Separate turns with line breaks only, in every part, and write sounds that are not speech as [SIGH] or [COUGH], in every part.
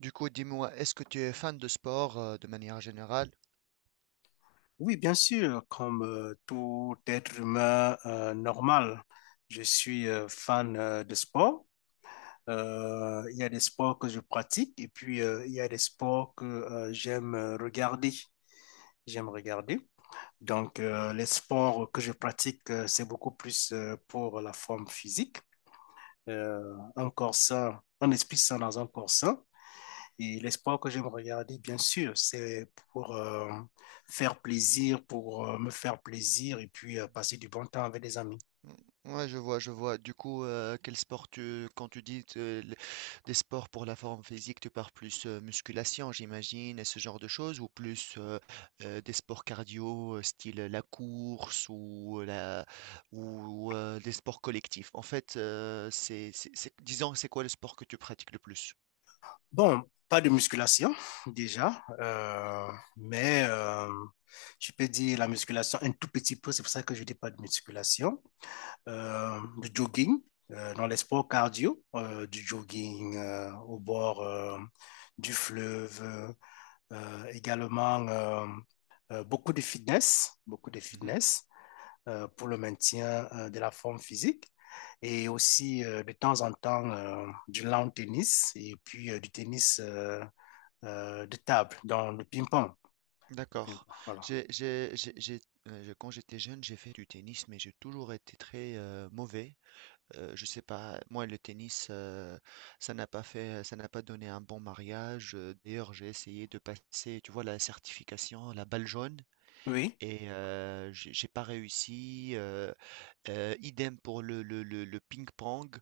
Du coup, dis-moi, est-ce que tu es fan de sport de manière générale?
Oui, bien sûr, comme tout être humain normal, je suis fan de sport. Il y a des sports que je pratique et puis il y a des sports que j'aime regarder. J'aime regarder. Donc, les sports que je pratique, c'est beaucoup plus pour la forme physique. Euh, un corps sain, un esprit sain dans un corps sain. Et l'espoir que j'aime regarder, bien sûr, c'est pour faire plaisir, pour me faire plaisir et puis passer du bon temps avec des amis.
Mm, Ouais, je vois, je vois. Du coup, quel sport quand tu dis des sports pour la forme physique, tu parles plus musculation, j'imagine, et ce genre de choses, ou plus des sports cardio, style la course ou la ou des sports collectifs. En fait, c'est disons, c'est quoi le sport que tu pratiques le plus?
Bon, pas de musculation déjà, mais je peux dire la musculation un tout petit peu, c'est pour ça que je dis pas de musculation, du jogging, dans les sports cardio, du jogging au bord du fleuve, également beaucoup de fitness, beaucoup de fitness. Pour le maintien de la forme physique et aussi de temps en temps du lawn tennis et puis du tennis de table, dans le ping-pong. Le
D'accord.
ping-pong. Voilà.
J'ai, j'ai, j'ai, j'ai- quand j'étais jeune, j'ai fait du tennis, mais j'ai toujours été très mauvais. Je sais pas, moi le tennis, ça n'a pas donné un bon mariage. D'ailleurs, j'ai essayé de passer, tu vois, la certification, la balle jaune,
Oui,
et j'ai pas réussi. Idem pour le ping-pong.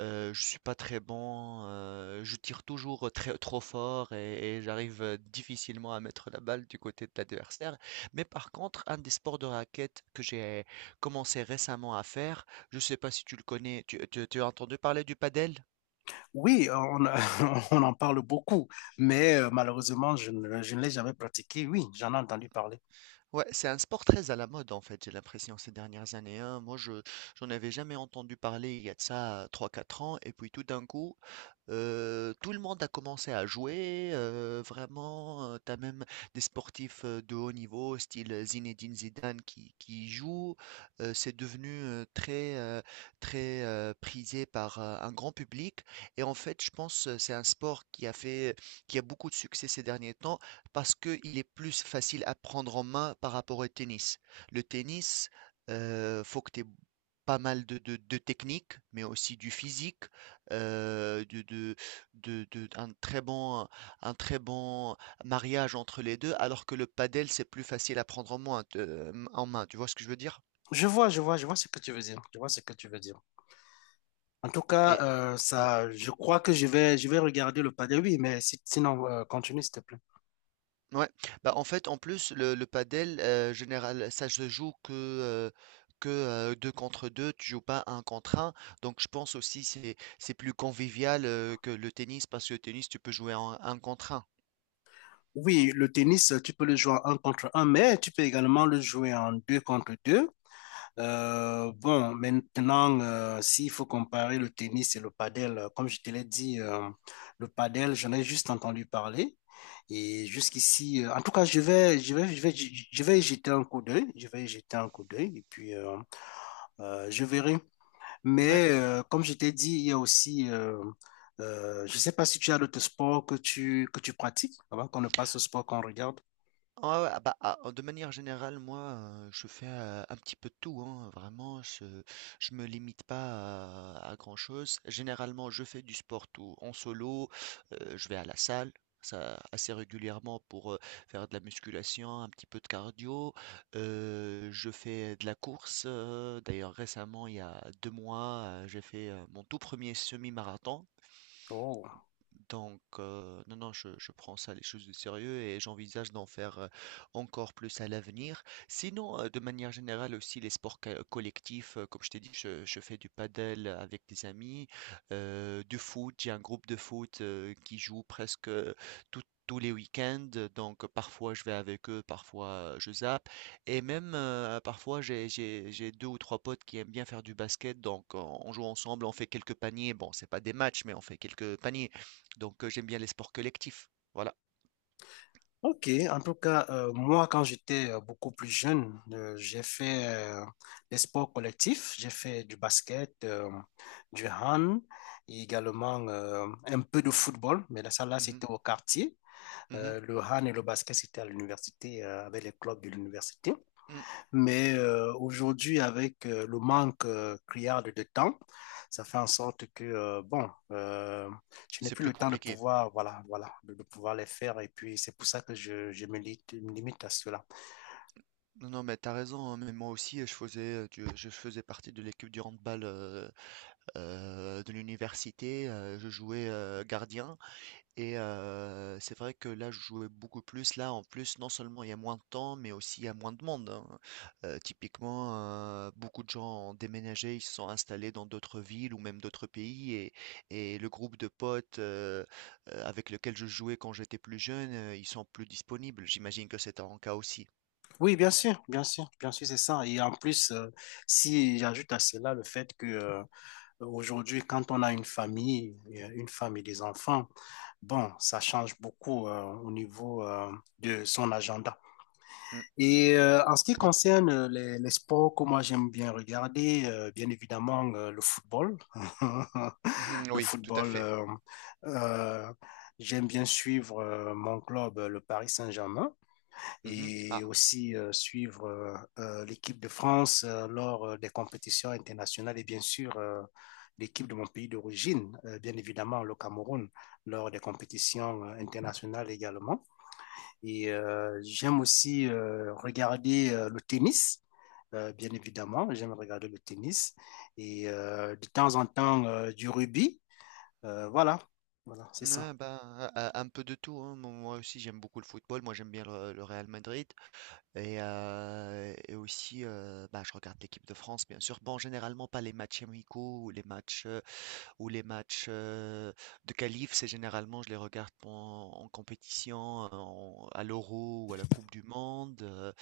Je suis pas très bon, je tire toujours très, trop fort et j'arrive difficilement à mettre la balle du côté de l'adversaire. Mais par contre, un des sports de raquette que j'ai commencé récemment à faire, je sais pas si tu le connais, tu as entendu parler du padel?
oui, [LAUGHS] on en parle beaucoup, mais malheureusement, je ne l'ai jamais pratiqué. Oui, j'en ai entendu parler.
Ouais, c'est un sport très à la mode en fait, j'ai l'impression ces dernières années, hein. Moi, je j'en avais jamais entendu parler il y a de ça trois quatre ans, et puis tout d'un coup, tout le monde a commencé à jouer. Vraiment, tu as même des sportifs de haut niveau, style Zinedine Zidane, qui y jouent. C'est devenu très prisé par un grand public. Et en fait, je pense c'est un sport qui a beaucoup de succès ces derniers temps parce qu'il est plus facile à prendre en main par rapport au tennis. Le tennis, faut que tu aies pas mal de technique, mais aussi du physique, euh, de, de, un très bon mariage entre les deux, alors que le padel, c'est plus facile à prendre en main, en main. Tu vois ce que je veux dire?
Je vois, je vois, je vois ce que tu veux dire. Je vois ce que tu veux dire. En tout cas,
Et
ça, je crois que je vais regarder le padel. Oui, mais sinon, continue, s'il te plaît.
Ouais, bah, en fait, en plus, le padel, général, ça se joue que, deux contre deux, tu joues pas un contre un. Donc, je pense aussi c'est plus convivial que le tennis parce que le tennis, tu peux jouer en un contre un.
Oui, le tennis, tu peux le jouer en un contre un, mais tu peux également le jouer en deux contre deux. Bon, maintenant, s'il faut comparer le tennis et le padel, comme je te l'ai dit, le padel, j'en ai juste entendu parler. Et jusqu'ici, en tout cas, je vais y jeter un coup d'œil. Je vais y jeter un coup d'œil et puis je verrai.
Ouais.
Mais comme je t'ai dit, il y a aussi, je ne sais pas si tu as d'autres sports que tu pratiques avant qu'on ne passe au sport qu'on regarde.
Ah ouais, ah bah, ah, de manière générale, moi, je fais un petit peu de tout, hein, vraiment, je me limite pas à grand-chose. Généralement, je fais du sport tout en solo, je vais à la salle, ça assez régulièrement pour faire de la musculation, un petit peu de cardio. Je fais de la course, d'ailleurs récemment, il y a deux mois, j'ai fait mon tout premier semi-marathon.
Oh.
Donc, non, non, je prends ça les choses de sérieux et j'envisage d'en faire encore plus à l'avenir. Sinon, de manière générale aussi, les sports collectifs, comme je t'ai dit, je fais du paddle avec des amis, du foot, j'ai un groupe de foot qui joue presque tous les week-ends, donc parfois je vais avec eux, parfois je zappe, et même parfois j'ai deux ou trois potes qui aiment bien faire du basket, donc on joue ensemble, on fait quelques paniers, bon c'est pas des matchs, mais on fait quelques paniers, donc, j'aime bien les sports collectifs. Voilà.
Ok, en tout cas, moi, quand j'étais beaucoup plus jeune, j'ai fait des sports collectifs. J'ai fait du basket, du hand, et également un peu de football, mais là, ça, là,
Mmh mh.
c'était au quartier.
Mmh.
Le hand et le basket, c'était à l'université, avec les clubs de l'université.
Mmh.
Mais aujourd'hui, avec le manque criard de temps, ça fait en sorte que, bon, je n'ai
C'est
plus
plus
le temps de
compliqué.
pouvoir, voilà, voilà, de pouvoir les faire. Et puis, c'est pour ça que je me limite à cela.
Non, non, mais t'as raison, hein, mais moi aussi, je faisais, du je faisais partie de l'équipe du handball, de l'université, je jouais, gardien et c'est vrai que là, je jouais beaucoup plus. Là, en plus, non seulement il y a moins de temps, mais aussi il y a moins de monde, hein. Typiquement, beaucoup de gens ont déménagé, ils se sont installés dans d'autres villes ou même d'autres pays et le groupe de potes, avec lesquels je jouais quand j'étais plus jeune, ils sont plus disponibles. J'imagine que c'est ton cas aussi.
Oui, bien sûr, bien sûr, bien sûr, c'est ça. Et en plus, si j'ajoute à cela le fait que aujourd'hui, quand on a une famille, une femme et des enfants, bon, ça change beaucoup au niveau de son agenda.
Mm,
Et en ce qui concerne les sports que moi j'aime bien regarder, bien évidemment le football. [LAUGHS]
mhm,
Le
oui, tout à
football,
fait.
euh, j'aime bien suivre mon club, le Paris Saint-Germain,
Mhm.
et
Ah,
aussi suivre l'équipe de France lors des compétitions internationales et bien sûr l'équipe de mon pays d'origine, bien évidemment le Cameroun, lors des compétitions internationales également. Et j'aime aussi regarder le tennis, bien évidemment. J'aime regarder le tennis et de temps en temps du rugby. Voilà, voilà, c'est ça.
ah, bah, un peu de tout, hein. Moi aussi, j'aime beaucoup le football. Moi, j'aime bien le Real Madrid. Et aussi, bah, je regarde l'équipe de France, bien sûr. Bon, généralement pas les matchs amicaux ou les matchs de qualif. C'est généralement, je les regarde en compétition, à l'Euro ou à la Coupe du Monde.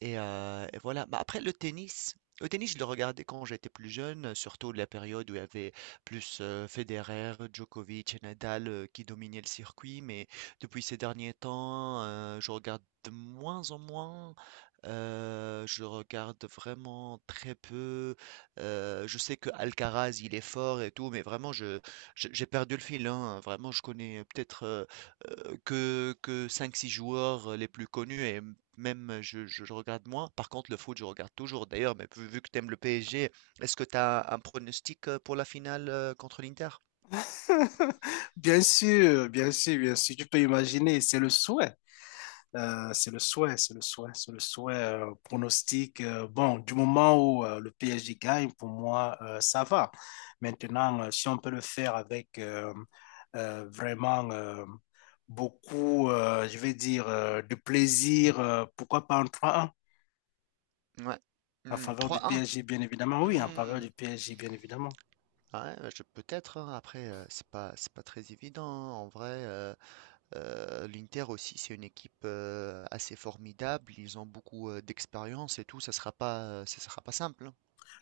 Et voilà. Bah, après le tennis, je le regardais quand j'étais plus jeune, surtout de la période où il y avait plus, Federer, Djokovic et Nadal, qui dominaient le circuit. Mais depuis ces derniers temps, je regarde de moins en moins. Je regarde vraiment très peu. Je sais que Alcaraz il est fort et tout, mais vraiment je j'ai perdu le fil, hein. Vraiment, je connais peut-être, que cinq six joueurs, les plus connus et même je regarde moins. Par contre, le foot, je regarde toujours. D'ailleurs, mais vu que tu aimes le PSG, est-ce que tu as un pronostic pour la finale contre l'Inter?
[LAUGHS] Bien sûr, bien sûr, bien sûr. Tu peux imaginer, c'est le souhait. C'est le souhait, c'est le souhait, c'est le souhait pronostic. Bon, du moment où le PSG gagne, pour moi, ça va. Maintenant, si on peut le faire avec vraiment beaucoup, je vais dire, de plaisir, pourquoi pas en trois 1
Ouais.
en
Hmm,
faveur du
3-1.
PSG, bien évidemment. Oui, en faveur
Hmm.
du PSG, bien évidemment.
Ouais, bah, peut-être, hein. Après, c'est pas très évident, hein. En vrai, l'Inter aussi, c'est une équipe assez formidable. Ils ont beaucoup d'expérience et tout. Ça sera pas simple, hein.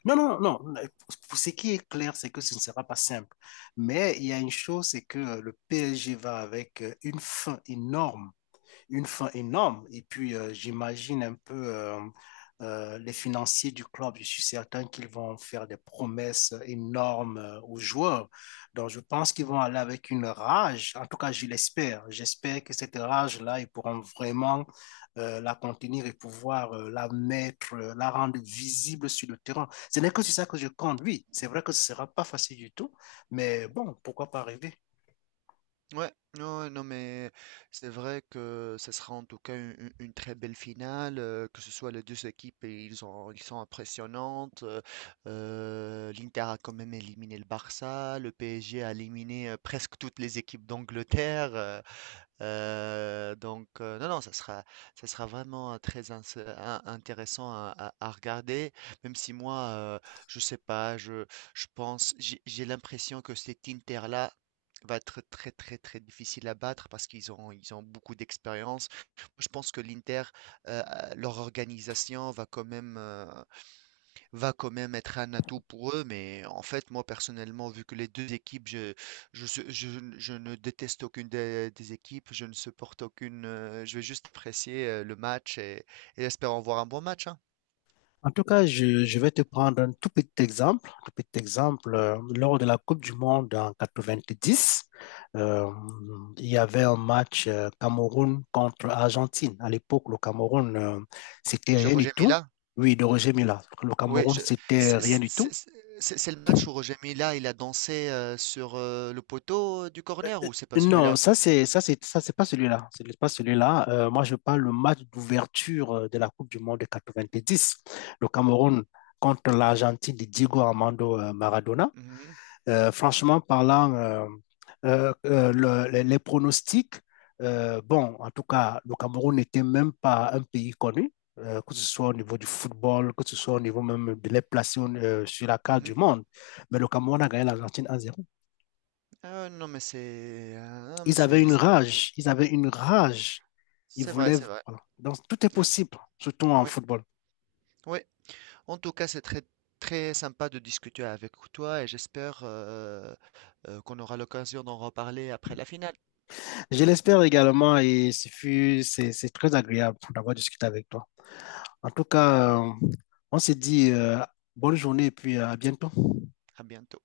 Non, non, non. Pour ce qui est clair, c'est que ce ne sera pas simple. Mais il y a une chose, c'est que le PSG va avec une faim énorme une fin énorme. Et puis, j'imagine un peu les financiers du club. Je suis certain qu'ils vont faire des promesses énormes aux joueurs. Donc, je pense qu'ils vont aller avec une rage. En tout cas, je l'espère. J'espère que cette rage-là, ils pourront vraiment la contenir et pouvoir la mettre, la rendre visible sur le terrain. Ce n'est que sur ça que je compte. Oui, c'est vrai que ce ne sera pas facile du tout, mais bon, pourquoi pas rêver?
Ouais, non, ouais, non, mais c'est vrai que ce sera en tout cas une très belle finale, que ce soit les deux équipes, et ils sont impressionnantes. L'Inter a quand même éliminé le Barça, le PSG a éliminé presque toutes les équipes d'Angleterre. Donc, non, non, ça sera vraiment intéressant à regarder, même si moi, euh, je sais pas, je pense, j'ai l'impression que cet Inter-là va être très difficile à battre parce ils ont beaucoup d'expérience. Je pense que l'Inter, leur organisation va quand même être un atout pour eux. Mais en fait, moi personnellement, vu que les deux équipes, je, su- je n- je ne déteste aucune des équipes, je ne supporte aucune. Je vais juste apprécier le match et espérons voir un bon match, hein.
En tout cas, je vais te prendre un tout petit exemple. Un tout petit exemple, lors de la Coupe du Monde en 90, euh, il y avait un match Cameroun contre Argentine. À l'époque, le Cameroun, c'était
Je
rien du
Roger
tout.
Mila.
Oui, de Roger Mila. Le
Oui,
Cameroun, c'était
c'est
rien
c'est-
du tout.
c'est- c'est le match où Roger Mila il a dansé sur le poteau du corner ou c'est pas
Non,
celui-là?
ça c'est pas celui-là. C'est pas celui-là. Moi, je parle le match d'ouverture de la Coupe du Monde de 10. Le Cameroun contre l'Argentine de Diego Armando Maradona.
Mhm,
Franchement parlant, les pronostics, bon, en tout cas, le Cameroun n'était même pas un pays connu, que ce soit au niveau du football, que ce soit au niveau même de les placer sur la carte
mhm.
du monde. Mais le Cameroun a gagné l'Argentine 1-0.
Ah non mais
Ils avaient une
c'est vrai,
rage, ils avaient une rage. Ils
c'est vrai,
voulaient.
c'est vrai.
Voilà. Donc, tout est
Ouais,
possible, surtout en
oui,
football.
oui. En tout cas, c'est très, très sympa de discuter avec toi et j'espère qu'on aura l'occasion d'en reparler après la finale.
Je l'espère également et c'est très agréable d'avoir discuté avec toi. En tout cas, on se dit bonne journée et puis à bientôt.
À bientôt.